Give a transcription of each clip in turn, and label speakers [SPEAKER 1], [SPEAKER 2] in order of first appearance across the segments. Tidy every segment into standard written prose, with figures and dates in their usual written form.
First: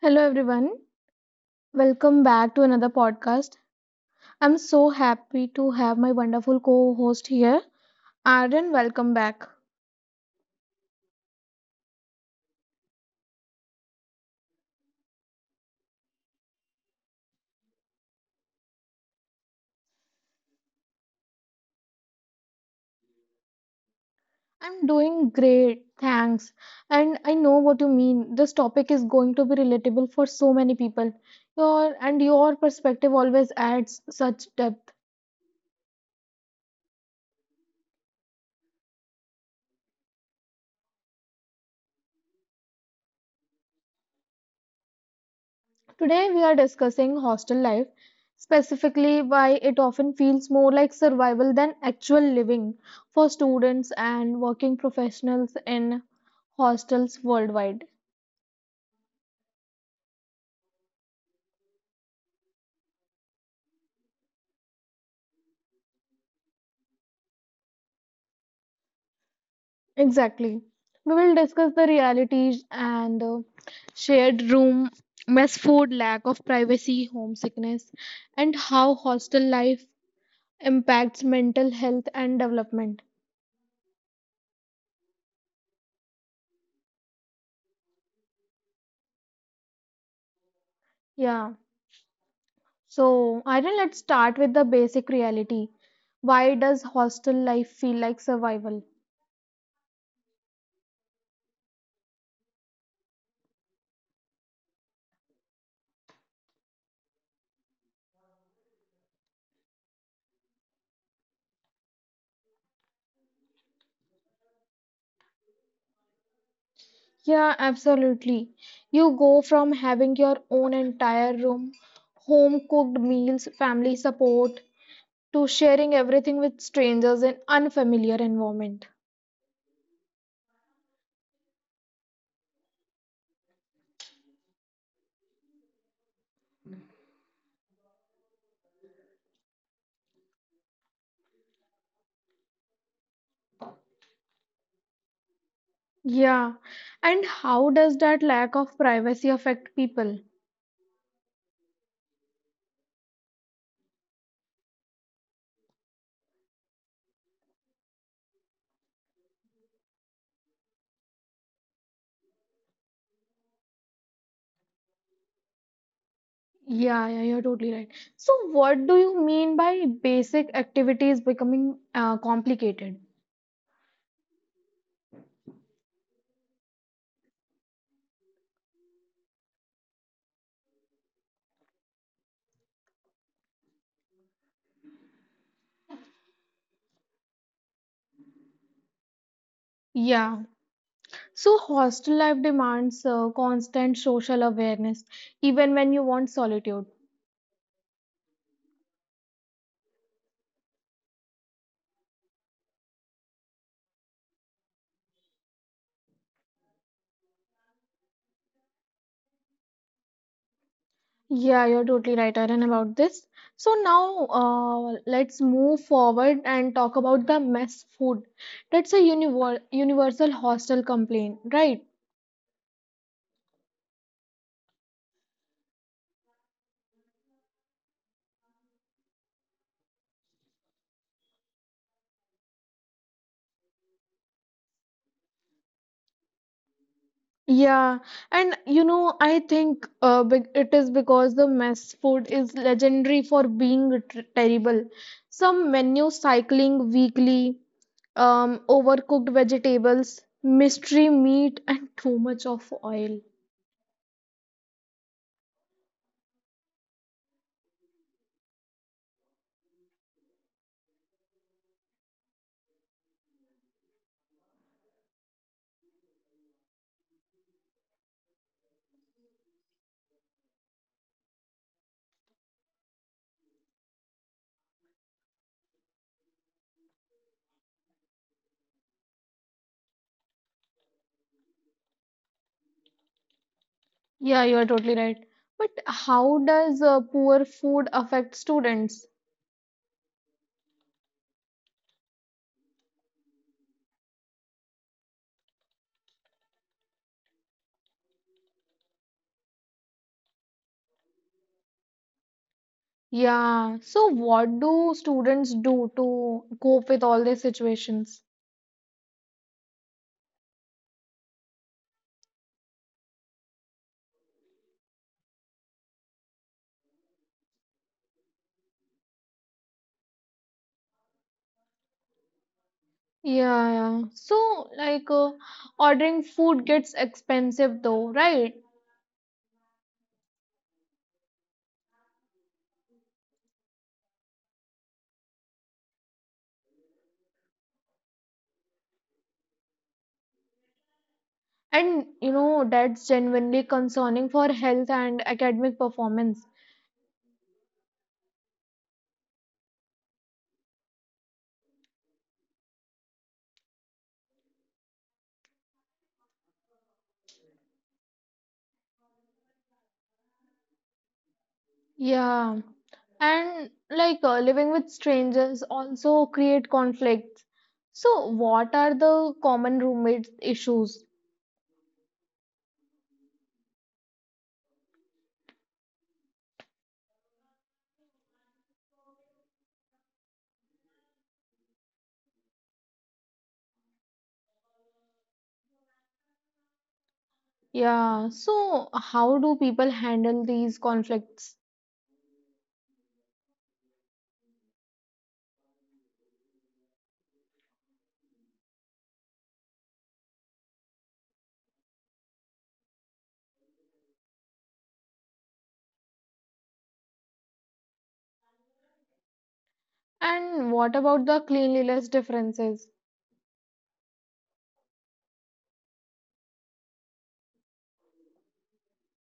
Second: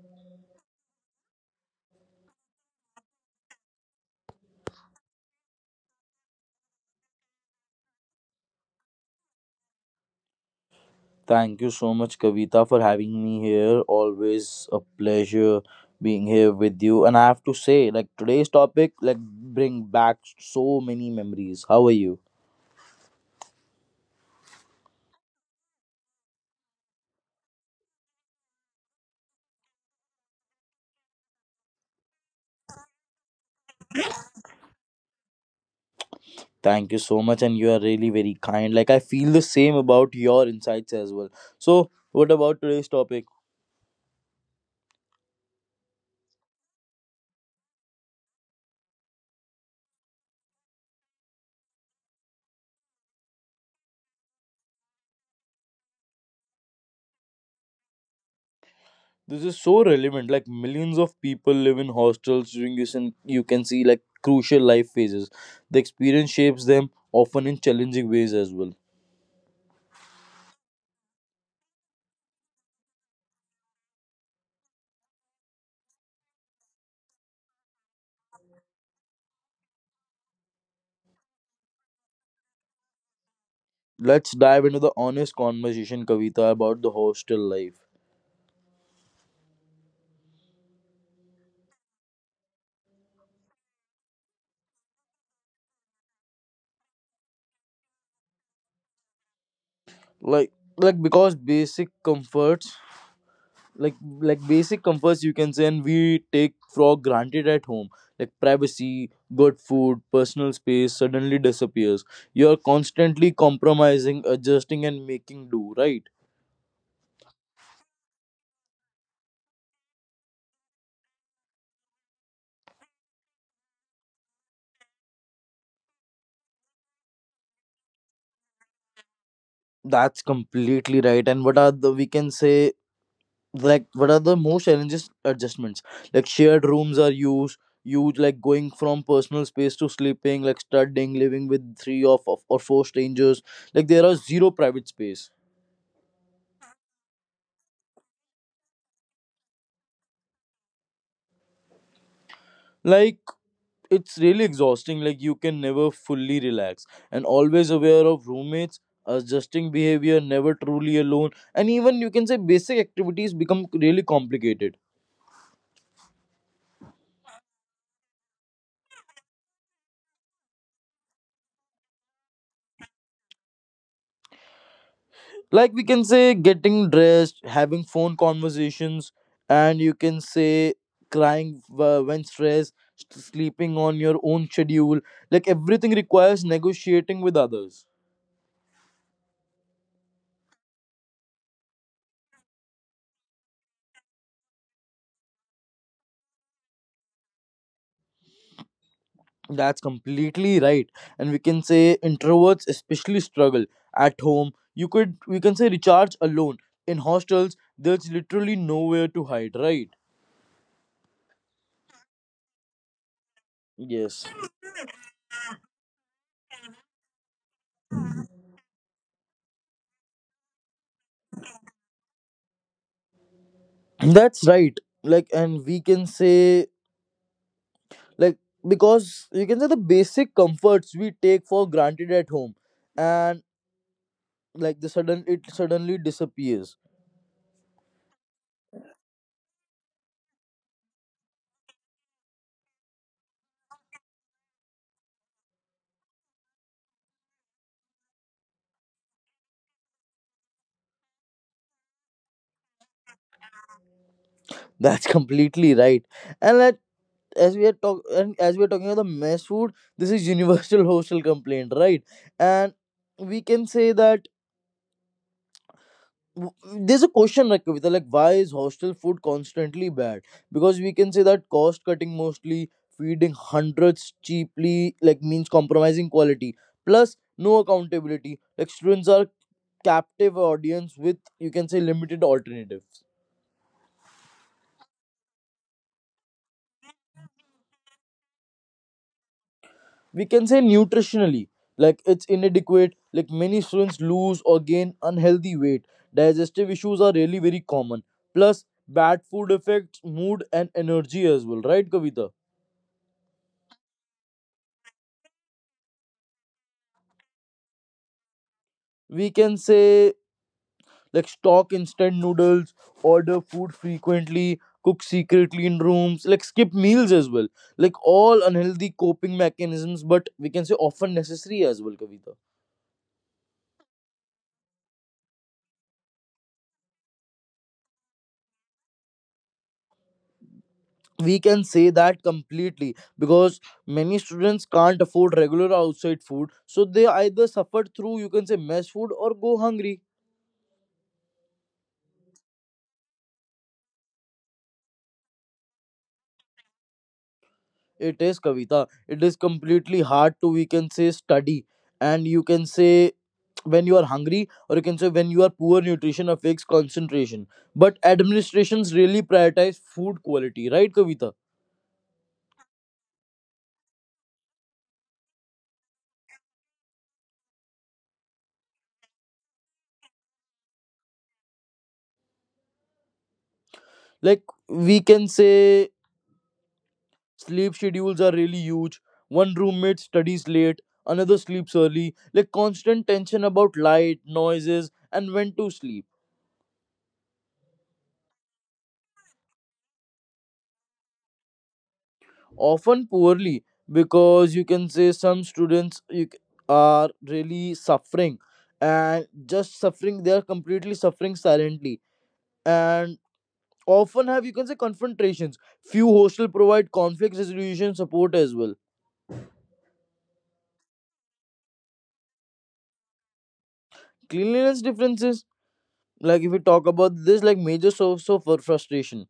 [SPEAKER 1] Hello, everyone. Welcome back to another podcast. I'm so happy to have my wonderful co host here. Aaron, welcome back.
[SPEAKER 2] Thank you so much, Kavita, for having me here. Always a pleasure being here with you. And I have to say, like today's topic, like bring back so many memories. How are you?
[SPEAKER 1] I'm doing great, thanks. And I know what you mean. This topic is going to be relatable for so many people. Your and your perspective always adds such depth.
[SPEAKER 2] Thank you so much, and you are really very kind. Like I feel the same about your insights as well. So, what about today's topic?
[SPEAKER 1] Today we are discussing hostel life, specifically why it often feels more like survival than actual living for students and working professionals in hostels worldwide.
[SPEAKER 2] This is so relevant. Like millions of people live in hostels during this, and you can see like crucial life phases. The experience shapes them often in challenging ways as well.
[SPEAKER 1] Exactly. We will discuss the realities and shared room, mess food, lack of privacy, homesickness, and how hostel life impacts mental health and development.
[SPEAKER 2] Let's dive into the honest conversation, Kavita, about the hostel life.
[SPEAKER 1] Yeah. So, Aryan, let's start with the basic reality. Why does hostel life feel like survival?
[SPEAKER 2] Like like because basic comforts, like basic comforts, you can say, and we take for granted at home, like privacy, good food, personal space, suddenly disappears. You're constantly compromising, adjusting, and making do, right?
[SPEAKER 1] Yeah, absolutely. You go from having your own entire room, home cooked meals, family support, to sharing everything with strangers in unfamiliar environment.
[SPEAKER 2] That's completely right. And what are the, we can say, like what are the most challenges, adjustments? Like shared rooms are used huge. Like going from personal space to sleeping, like studying, living with three of or four strangers, like there are zero private space.
[SPEAKER 1] Yeah, and how does that lack of privacy affect people?
[SPEAKER 2] Like it's really exhausting. Like you can never fully relax, and always aware of roommates, adjusting behavior, never truly alone. And even, you can say, basic activities become really complicated.
[SPEAKER 1] Yeah, yeah, you're totally right. So what do you mean by basic activities becoming complicated?
[SPEAKER 2] Like we can say, getting dressed, having phone conversations, and you can say crying when stressed, sleeping on your own schedule, like everything requires negotiating with others.
[SPEAKER 1] Yeah, so hostel life demands constant social awareness even when you want solitude.
[SPEAKER 2] That's completely right. And we can say introverts especially struggle. At home you could, we can say, recharge alone. In hostels there's literally nowhere to hide, right?
[SPEAKER 1] Yeah, you're totally right, Aaron, about this. So
[SPEAKER 2] Yes,
[SPEAKER 1] now let's move forward and talk about the mess food. That's a universal hostel complaint, right?
[SPEAKER 2] that's right. Like, and we can say, like because, you can say, the basic comforts we take for granted at home and, like, the sudden it suddenly disappears.
[SPEAKER 1] Yeah, and you know, I think be it is because the mess food is legendary for being tr terrible. Some menu cycling weekly, overcooked vegetables, mystery meat, and too much of oil.
[SPEAKER 2] That's completely right. And, like, as we are talking about the mess food, this is universal hostel complaint, right? And we can say that, there's a question like, Kavita, like why is hostel food constantly bad? Because we can say that cost cutting mostly, feeding hundreds cheaply, like means compromising quality. Plus, no accountability. Like students are captive audience with, you can say, limited alternatives.
[SPEAKER 1] Yeah, you are totally right. But how does poor food affect students?
[SPEAKER 2] We can say nutritionally, like it's inadequate. Like many students lose or gain unhealthy weight. Digestive issues are really very common. Plus, bad food affects mood and energy as well, right, Kavita?
[SPEAKER 1] Yeah, so what do students do to cope with all these situations?
[SPEAKER 2] We can say, like stock instant noodles, order food frequently, cook secretly in rooms, like skip meals as well. Like all unhealthy coping mechanisms, but we can say often necessary as well, Kavita.
[SPEAKER 1] Yeah, yeah. So, like, ordering food gets expensive though, right?
[SPEAKER 2] We can say that completely, because many students can't afford regular outside food, so they either suffer through, you can say, mess food or go hungry.
[SPEAKER 1] And you know, that's genuinely concerning for health and academic performance.
[SPEAKER 2] It is, Kavita. It is completely hard to, we can say, study, and you can say, when you are hungry, or you can say, when you are poor, nutrition affects concentration. But administrations really prioritize food quality, right, Kavita?
[SPEAKER 1] Yeah, and like living with strangers also create conflicts. So, what are the common roommate issues?
[SPEAKER 2] Like we can say sleep schedules are really huge. One roommate studies late, another sleeps early, like constant tension about light, noises, and when to sleep.
[SPEAKER 1] Yeah, so how do people handle these conflicts?
[SPEAKER 2] Often poorly, because you can say some students, are really suffering, and just suffering, they are completely suffering silently, and often have, you can say, confrontations. Few hostel provide conflict resolution support as well.
[SPEAKER 1] And what about the cleanliness differences?
[SPEAKER 2] Cleanliness differences, like if we talk about this, like major source of frustration.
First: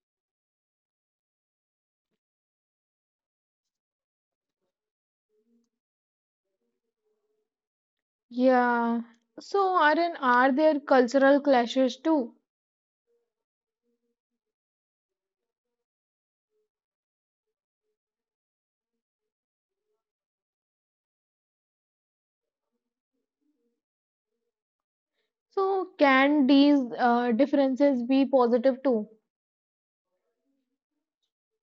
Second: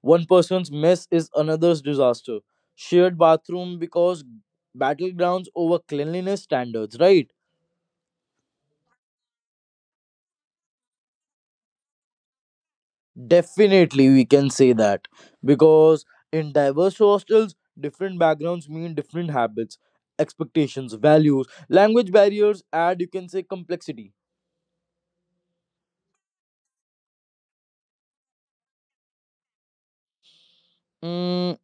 [SPEAKER 2] One person's mess is another's disaster. Shared bathroom, because battlegrounds over cleanliness standards, right?
[SPEAKER 1] Yeah, so are there cultural clashes too?
[SPEAKER 2] Definitely, we can say that, because in diverse hostels, different backgrounds mean different habits, expectations, values, language barriers, and you can say complexity.
[SPEAKER 1] So, can these differences be positive too?
[SPEAKER 2] Mm,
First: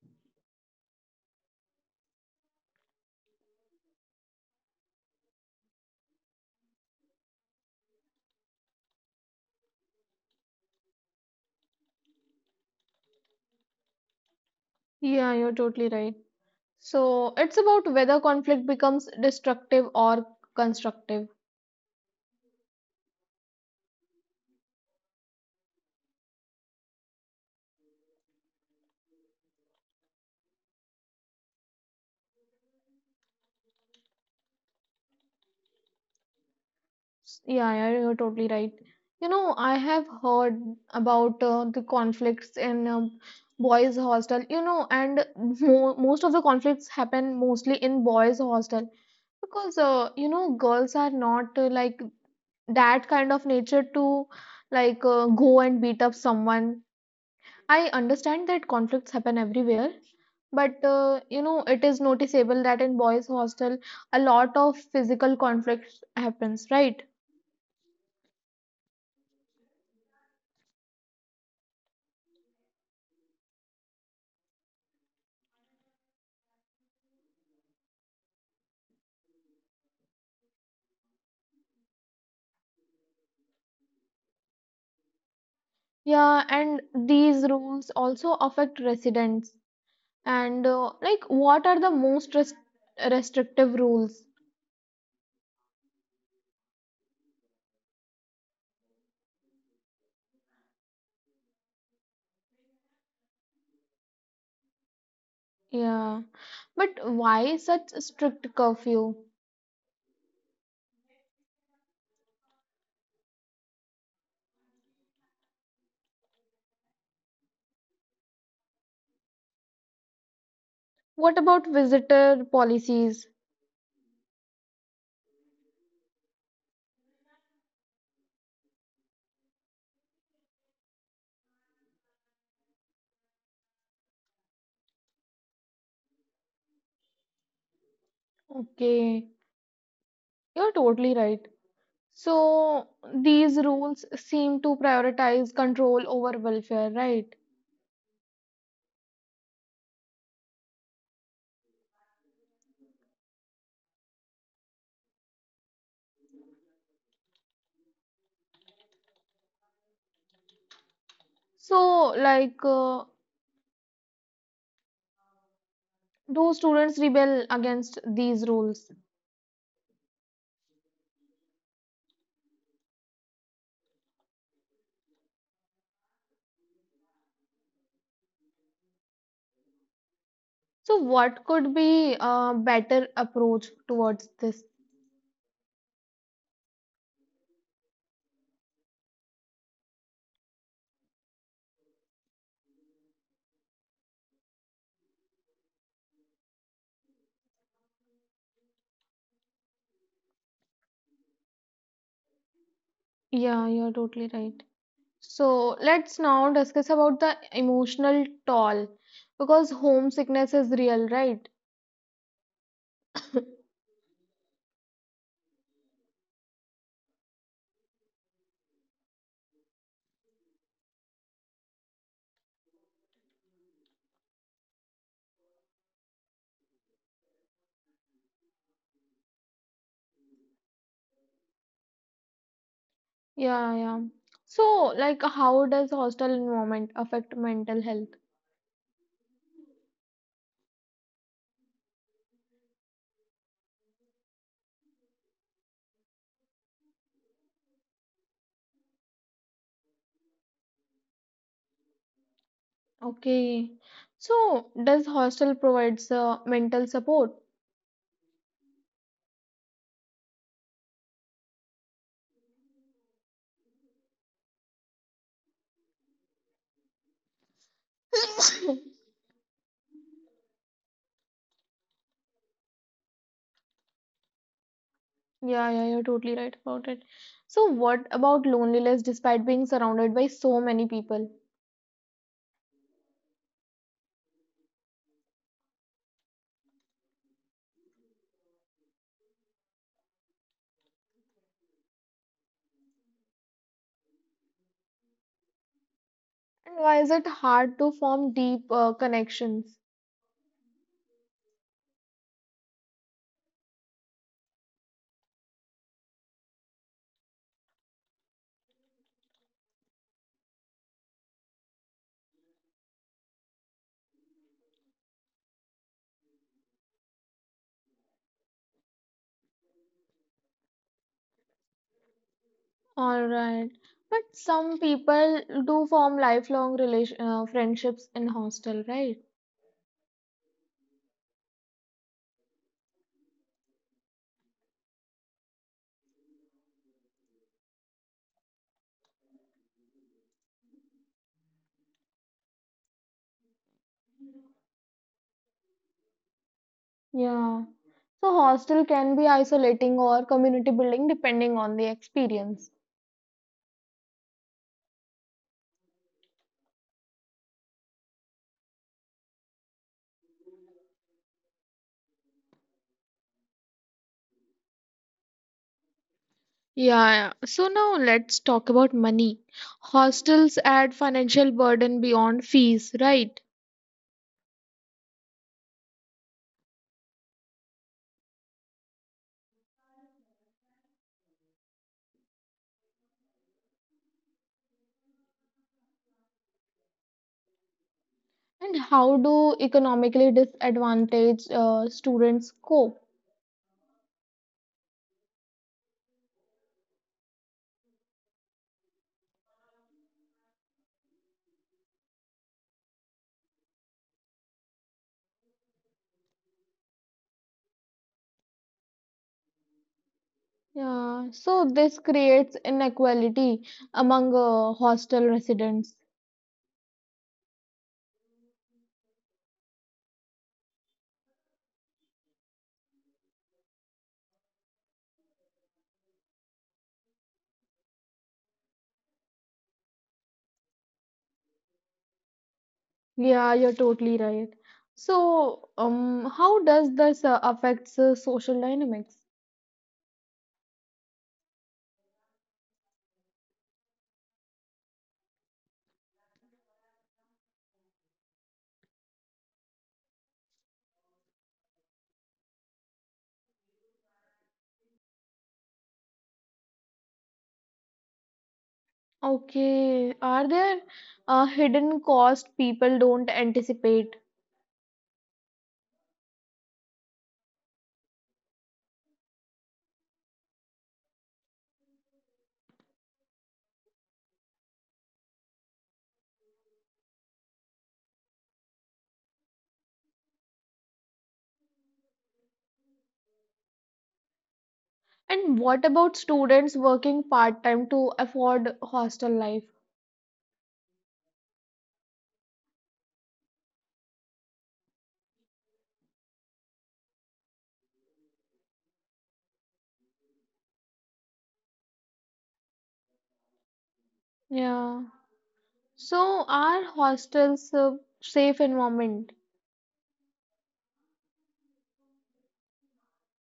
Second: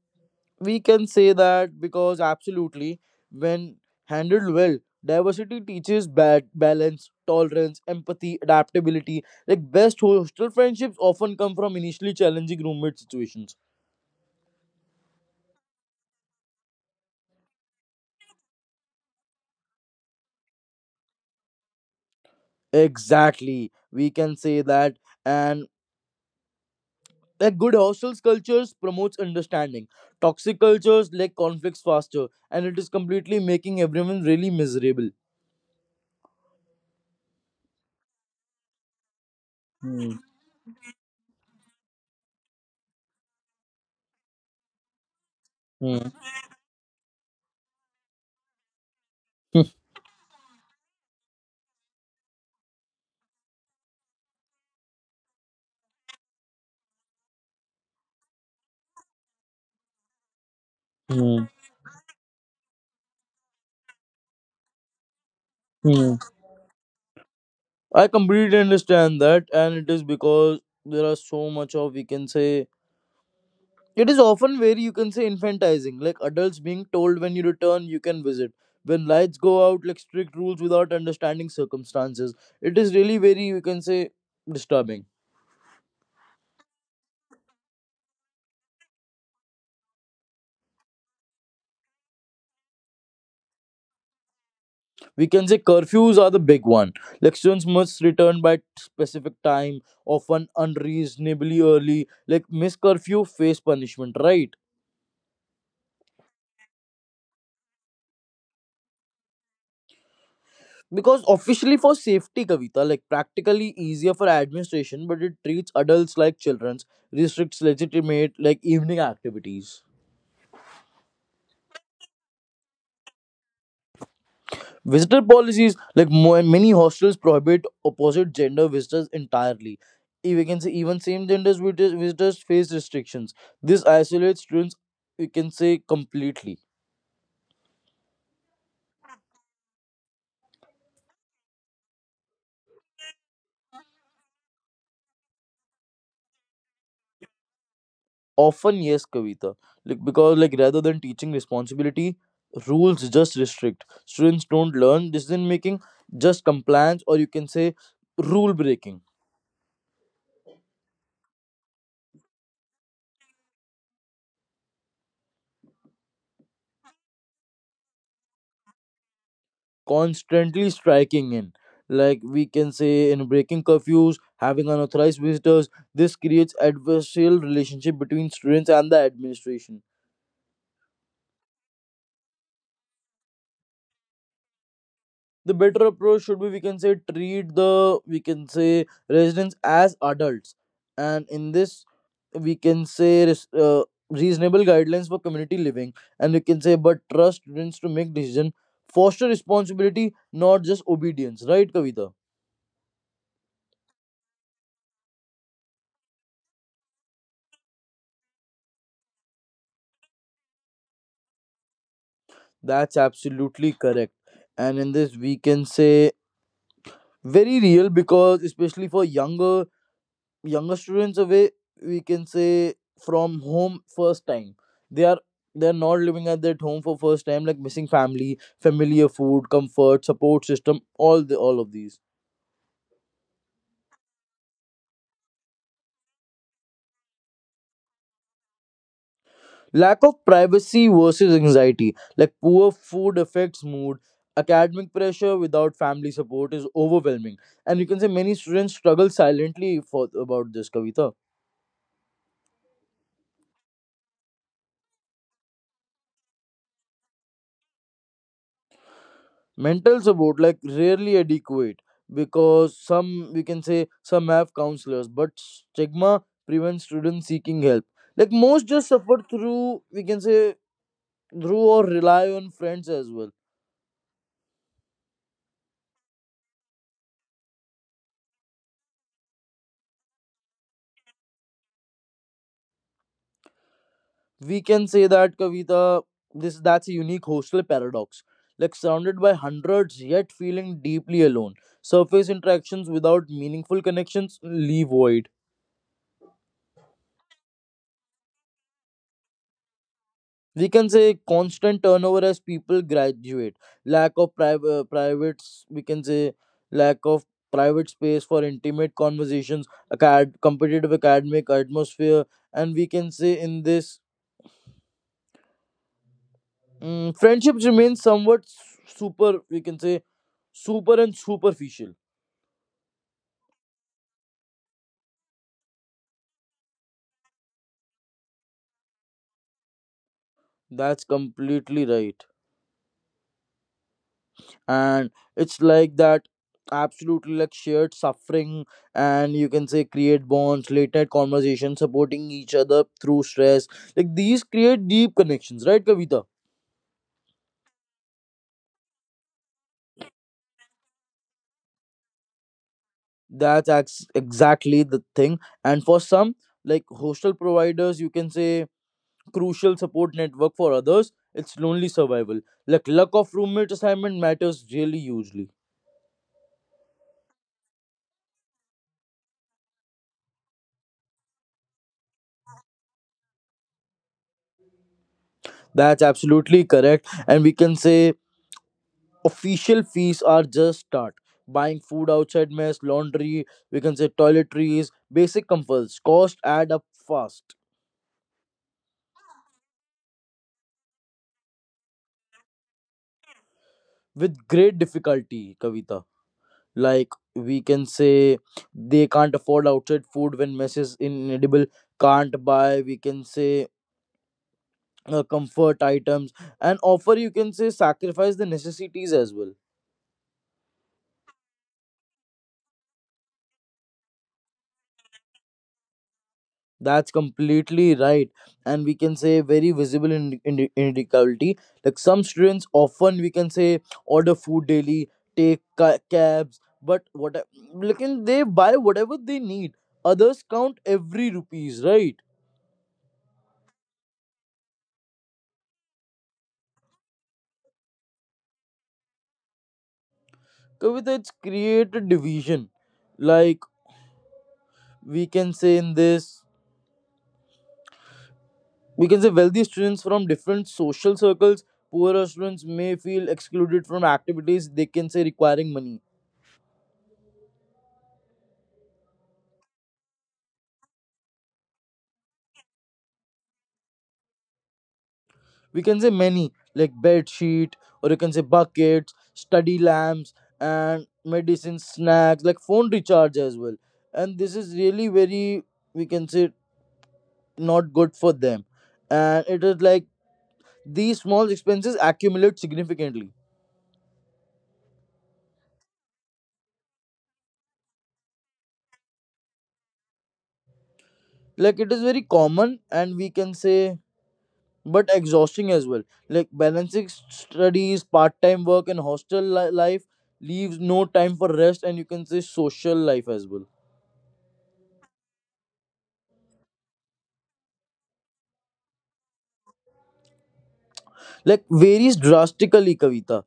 [SPEAKER 2] we can say that, because absolutely, when handled well, diversity teaches bad balance, tolerance, empathy, adaptability. Like best hostel friendships often come from initially challenging roommate situations.
[SPEAKER 1] Yeah, you're totally right. So it's about whether conflict becomes destructive or constructive.
[SPEAKER 2] Exactly, we can say that. And like good hostels cultures promotes understanding. Toxic cultures, like conflicts faster, and it is completely making everyone really miserable.
[SPEAKER 1] Yeah, yeah, you're totally right. You know, I have
[SPEAKER 2] Hmm.
[SPEAKER 1] heard about the conflicts in boys' hostel, you know, and mo
[SPEAKER 2] Hmm.
[SPEAKER 1] most of the conflicts happen mostly in boys' hostel because, you know, girls are not like that kind of nature to like go and beat up someone. I understand that conflicts happen everywhere, but you
[SPEAKER 2] Hmm.
[SPEAKER 1] know, it is noticeable that in boys' hostel, a lot of physical conflict
[SPEAKER 2] Hmm.
[SPEAKER 1] happens, right?
[SPEAKER 2] I completely understand that, and it is because there are so much of, we can say, it is often very, you can say, infantizing. Like adults being told when you return, you can visit, when lights go out, like strict rules without understanding circumstances. It is really very, you can say, disturbing.
[SPEAKER 1] Yeah, and these rules also affect residents. And like, what are the most restrictive rules?
[SPEAKER 2] We can say curfews are the big one. Like students must return by specific time, often unreasonably early. Like miss curfew, face punishment, right?
[SPEAKER 1] Yeah, but why such strict curfew?
[SPEAKER 2] Because officially for safety, Kavita, like practically easier for administration, but it treats adults like children, restricts legitimate like evening activities.
[SPEAKER 1] What about visitor policies?
[SPEAKER 2] Visitor policies, like many hostels prohibit opposite gender visitors entirely. We can say even same genders visitors face restrictions. This isolates students. We can say completely.
[SPEAKER 1] Okay, you're totally right. So these rules seem to prioritize control over welfare, right?
[SPEAKER 2] Often yes, Kavita. Like because, like rather than teaching responsibility, rules just restrict. Students don't learn decision making, just compliance, or you can say rule breaking.
[SPEAKER 1] So, like, do students rebel against these rules?
[SPEAKER 2] Constantly striking in, like we can say in breaking curfews, having unauthorized visitors. This creates adversarial relationship between students and the administration.
[SPEAKER 1] So, what could be a better approach towards this?
[SPEAKER 2] The better approach should be, we can say, treat the, we can say, residents as adults, and in this, we can say, reasonable guidelines for community living, and we can say, but trust students to make decision, foster responsibility, not just obedience, right, Kavita?
[SPEAKER 1] Yeah, you're totally right. So, let's now discuss about the emotional toll because homesickness is real, right?
[SPEAKER 2] That's absolutely correct. And in this we can say very real, because especially for younger, students away, we can say, from home first time. They are they're not living at that home for first time, like missing family, familiar food, comfort, support system, all of these.
[SPEAKER 1] Yeah, yeah. So, like, how does hostel environment affect mental health?
[SPEAKER 2] Lack of privacy versus anxiety. Like poor food affects mood. Academic pressure without family support is overwhelming. And you can say many students struggle silently for about this, Kavita.
[SPEAKER 1] Okay. So, does hostel provides mental support?
[SPEAKER 2] Mental support, like rarely adequate, because some, we can say, some have counselors, but stigma prevents students seeking help. Like most just suffer through, we can say, through or rely on friends as well.
[SPEAKER 1] Yeah, yeah, you're totally right about it. So, what about loneliness despite being surrounded by so many people?
[SPEAKER 2] We can say that, Kavita. This That's a unique hostel paradox. Like surrounded by hundreds, yet feeling deeply alone. Surface interactions without meaningful connections leave void.
[SPEAKER 1] And why is it hard to form deep connections?
[SPEAKER 2] We can say constant turnover as people graduate, lack of private, privates, we can say, lack of private space for intimate conversations, competitive academic atmosphere, and we can say in this, friendships remain somewhat super, we can say, superficial.
[SPEAKER 1] All right. But some people do form lifelong relation friendships in hostel, right?
[SPEAKER 2] That's completely right. And it's like that absolutely. Like shared suffering, and you can say create bonds, late night conversations, supporting each other through stress, like these create deep connections, right, Kavita?
[SPEAKER 1] Yeah. So, hostel can be isolating or community building depending on the experience.
[SPEAKER 2] That's exactly the thing. And for some, like hostel providers, you can say, crucial support network. For others it's lonely survival. Like luck of roommate assignment matters really hugely.
[SPEAKER 1] Yeah, yeah. So now let's talk about money. Hostels add financial burden beyond fees, right?
[SPEAKER 2] That's absolutely correct. And we can say official fees are just start. Buying food outside mess, laundry, we can say toiletries, basic comforts cost add up fast.
[SPEAKER 1] And how do economically disadvantaged students cope?
[SPEAKER 2] With great difficulty, Kavita. Like, we can say, they can't afford outside food when mess is inedible, can't buy, we can say, comfort items, and offer, you can say, sacrifice the necessities as well.
[SPEAKER 1] Yeah, so this creates inequality among hostel residents.
[SPEAKER 2] That's completely right, and we can say very visible in inequality. Like some students often, we can say, order food daily, take cabs, but what, like and they buy whatever they need. Others count every rupees, right?
[SPEAKER 1] Yeah, you're totally right. So, how does this affects social dynamics?
[SPEAKER 2] Kavita, it's created division. Like, we can say in this, we can say wealthy students from different social circles. Poorer students may feel excluded from activities they can say requiring money.
[SPEAKER 1] Okay, are there hidden costs people don't anticipate?
[SPEAKER 2] We can say many, like bed sheet, or you can say buckets, study lamps, and medicine, snacks, like phone recharge as well. And this is really very, we can say, not good for them. And it is like, these small expenses accumulate significantly.
[SPEAKER 1] And what about students working part-time to afford hostel life?
[SPEAKER 2] Like it is very common, and we can say, but exhausting as well. Like balancing studies, part-time work, and hostel life leaves no time for rest and, you can say, social life as well.
[SPEAKER 1] Yeah. So, are hostels a safe environment?
[SPEAKER 2] Like varies drastically, Kavita,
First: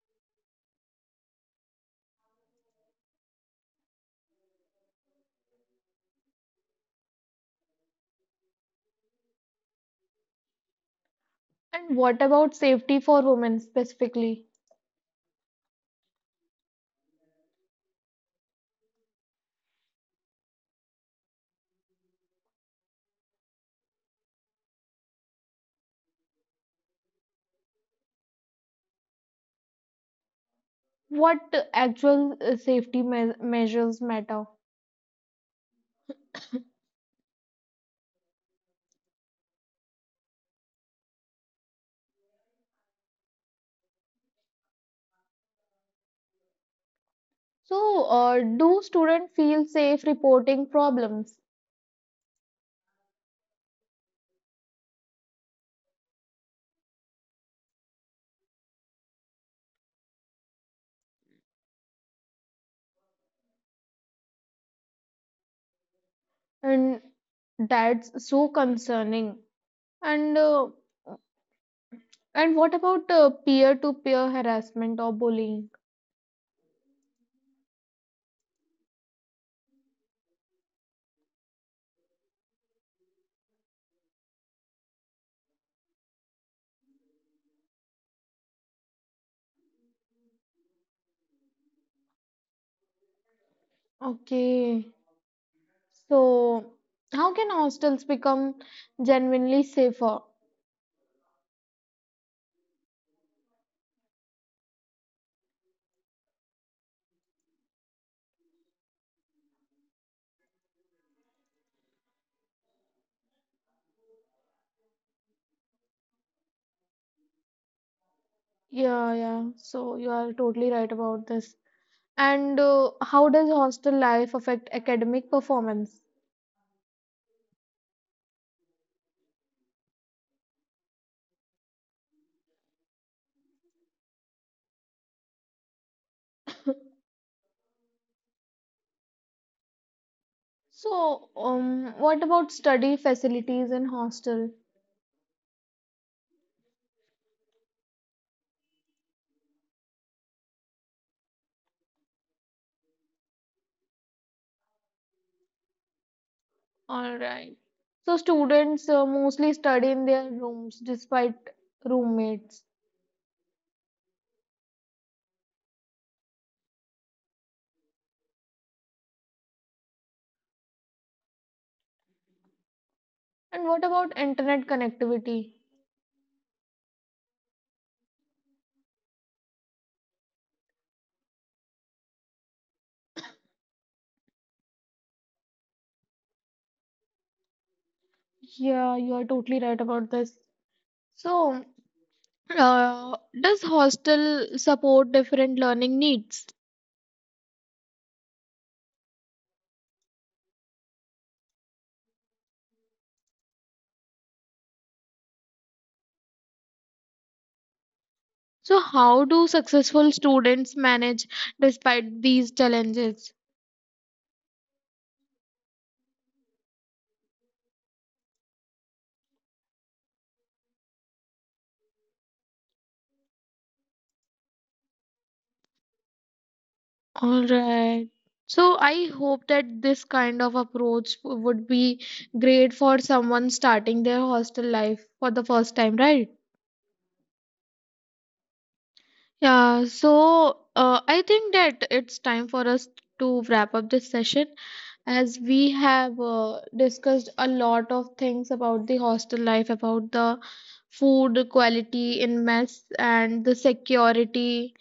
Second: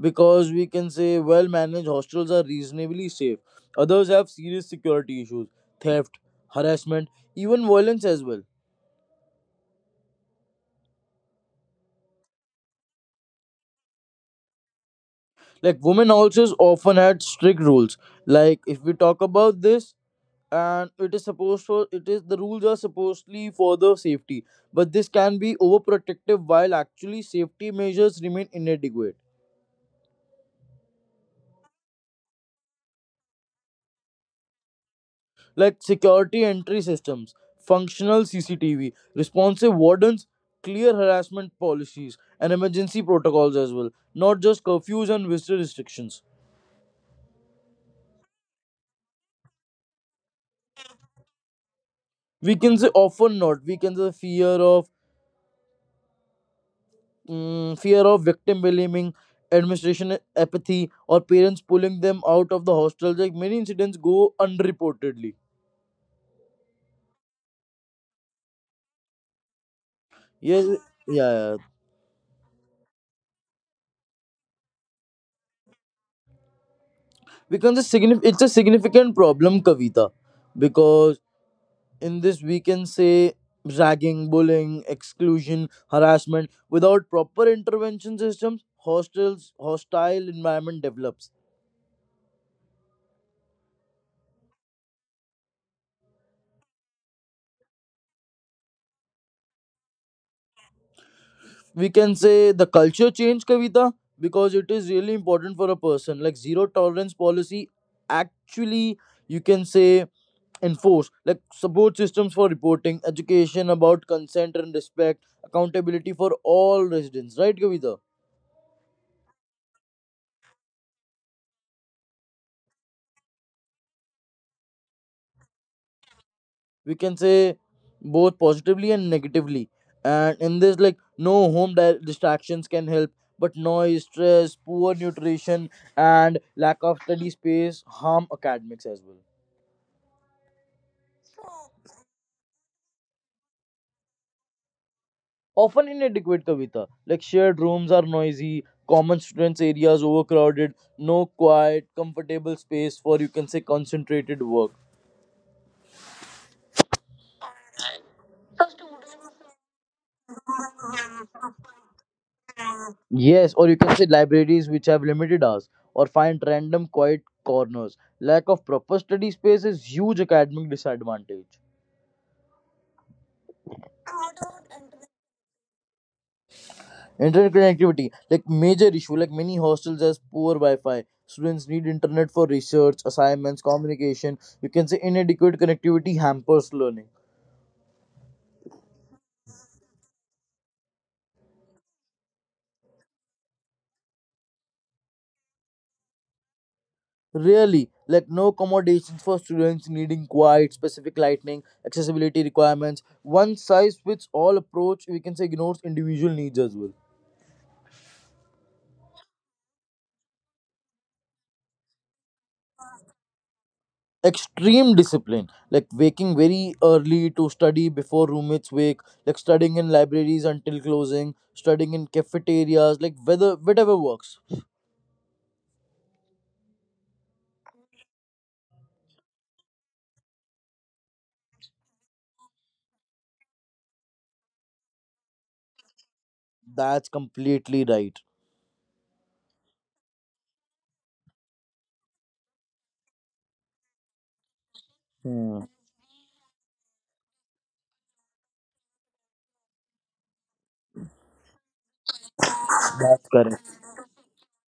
[SPEAKER 2] because we can say well managed hostels are reasonably safe. Others have serious security issues: theft, harassment, even violence as well.
[SPEAKER 1] And what about safety for women specifically?
[SPEAKER 2] Like women also often had strict rules. Like if we talk about this, and it is supposed for it is the rules are supposedly for the safety, but this can be overprotective while actually safety measures remain inadequate.
[SPEAKER 1] What actual safety me- measures matter?
[SPEAKER 2] Like security entry systems, functional CCTV, responsive wardens, clear harassment policies, and emergency protocols as well, not just curfews and visitor restrictions.
[SPEAKER 1] So, do students feel safe reporting problems?
[SPEAKER 2] We can say often not. We can say fear of, fear of victim blaming, administration apathy, or parents pulling them out of the hostel. Like many incidents go unreportedly.
[SPEAKER 1] And that's so concerning. And
[SPEAKER 2] Yes,
[SPEAKER 1] uh,
[SPEAKER 2] yeah, yeah.
[SPEAKER 1] and what about peer-to-peer harassment or bullying?
[SPEAKER 2] Because it's a it's a significant problem, Kavita, because in this we can say ragging, bullying, exclusion, harassment without proper intervention systems, hostels hostile environment develops.
[SPEAKER 1] Okay, so how can hostels become genuinely safer?
[SPEAKER 2] We can say the culture change, Kavita, because it is really important for a person. Like zero tolerance policy actually, you can say, enforce. Like support systems for reporting, education about consent and respect, accountability for all residents, right, Kavita?
[SPEAKER 1] Yeah, yeah. So you are totally right about this. And how does hostel life affect academic performance?
[SPEAKER 2] We can say both positively and negatively. And in this, like no home distractions can help, but noise, stress, poor nutrition, and lack of study space harm academics as well.
[SPEAKER 1] So, what about study facilities in hostel?
[SPEAKER 2] Often inadequate, Kavita. Like shared rooms are noisy, common students areas overcrowded, no quiet comfortable space for, you can say, concentrated work.
[SPEAKER 1] All right. So students mostly study in their rooms despite roommates.
[SPEAKER 2] Yes, or you can say libraries which have limited hours, or find random quiet corners. Lack of proper study space is huge academic disadvantage.
[SPEAKER 1] And what about internet connectivity?
[SPEAKER 2] Internet connectivity, like major issue, like many hostels has poor Wi-Fi. Students need internet for research, assignments, communication. You can say inadequate connectivity hampers learning.
[SPEAKER 1] Yeah, you are totally right about this. So, uh, does hostel support different learning needs?
[SPEAKER 2] Really, like no accommodations for students needing quiet, specific lighting, accessibility requirements. One size fits all approach, we can say ignores individual needs as well.
[SPEAKER 1] So, how do successful students manage despite these challenges?
[SPEAKER 2] Extreme discipline, like waking very early to study before roommates wake, like studying in libraries until closing, studying in cafeterias, like whether whatever works.
[SPEAKER 1] All right. So, I hope that this kind of approach would be great for someone starting their hostel life for the first time, right?
[SPEAKER 2] That's completely right.
[SPEAKER 1] Yeah. So, I think that it's time for us to wrap up this session as
[SPEAKER 2] Hmm,
[SPEAKER 1] we have discussed a lot of things about the hostel life, about the food quality in mess
[SPEAKER 2] that's correct.
[SPEAKER 1] and the security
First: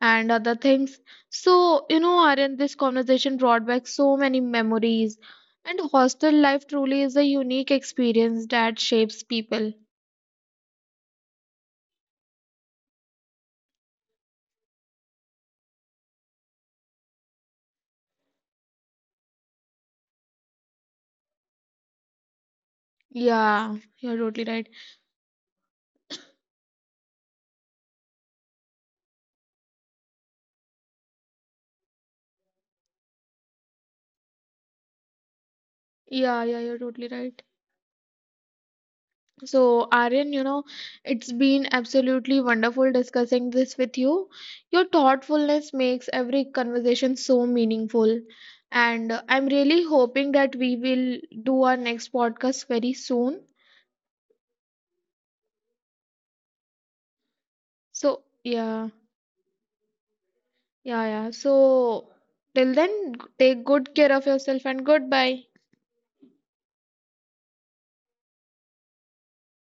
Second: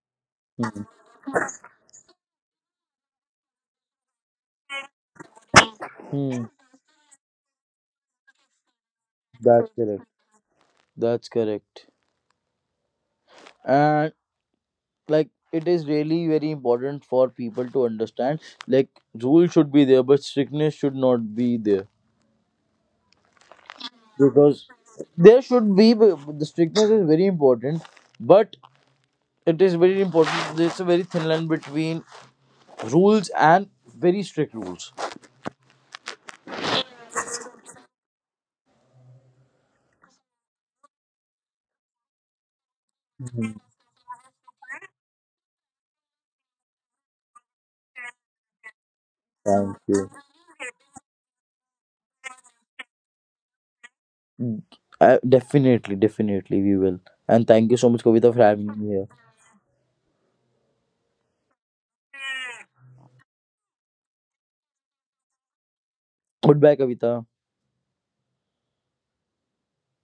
[SPEAKER 1] and other
[SPEAKER 2] Hmm,
[SPEAKER 1] things. So, you know, Aryan, this conversation brought back so many memories. And hostel
[SPEAKER 2] hmm,
[SPEAKER 1] life truly is a unique experience that shapes people.
[SPEAKER 2] that's correct. That's correct. And like it is really very important for people to understand, like rule should be there, but strictness should not be there.
[SPEAKER 1] Yeah, you're totally right.
[SPEAKER 2] Because there should be, the strictness is very important, but it is very important, there's a very thin line between rules and very strict rules.
[SPEAKER 1] Yeah, yeah, you're totally right. So, Aryan, you know, it's been absolutely wonderful discussing
[SPEAKER 2] Mhm.
[SPEAKER 1] this with you. Your thoughtfulness makes every conversation so meaningful. And I'm really
[SPEAKER 2] Thank you.
[SPEAKER 1] hoping that we will do our next podcast very soon.
[SPEAKER 2] Definitely, we will, and thank you so
[SPEAKER 1] So,
[SPEAKER 2] much, Kavita, for having
[SPEAKER 1] yeah.
[SPEAKER 2] me here.
[SPEAKER 1] Yeah, yeah. So till then, take good care of yourself and goodbye.
[SPEAKER 2] Goodbye, Kavita.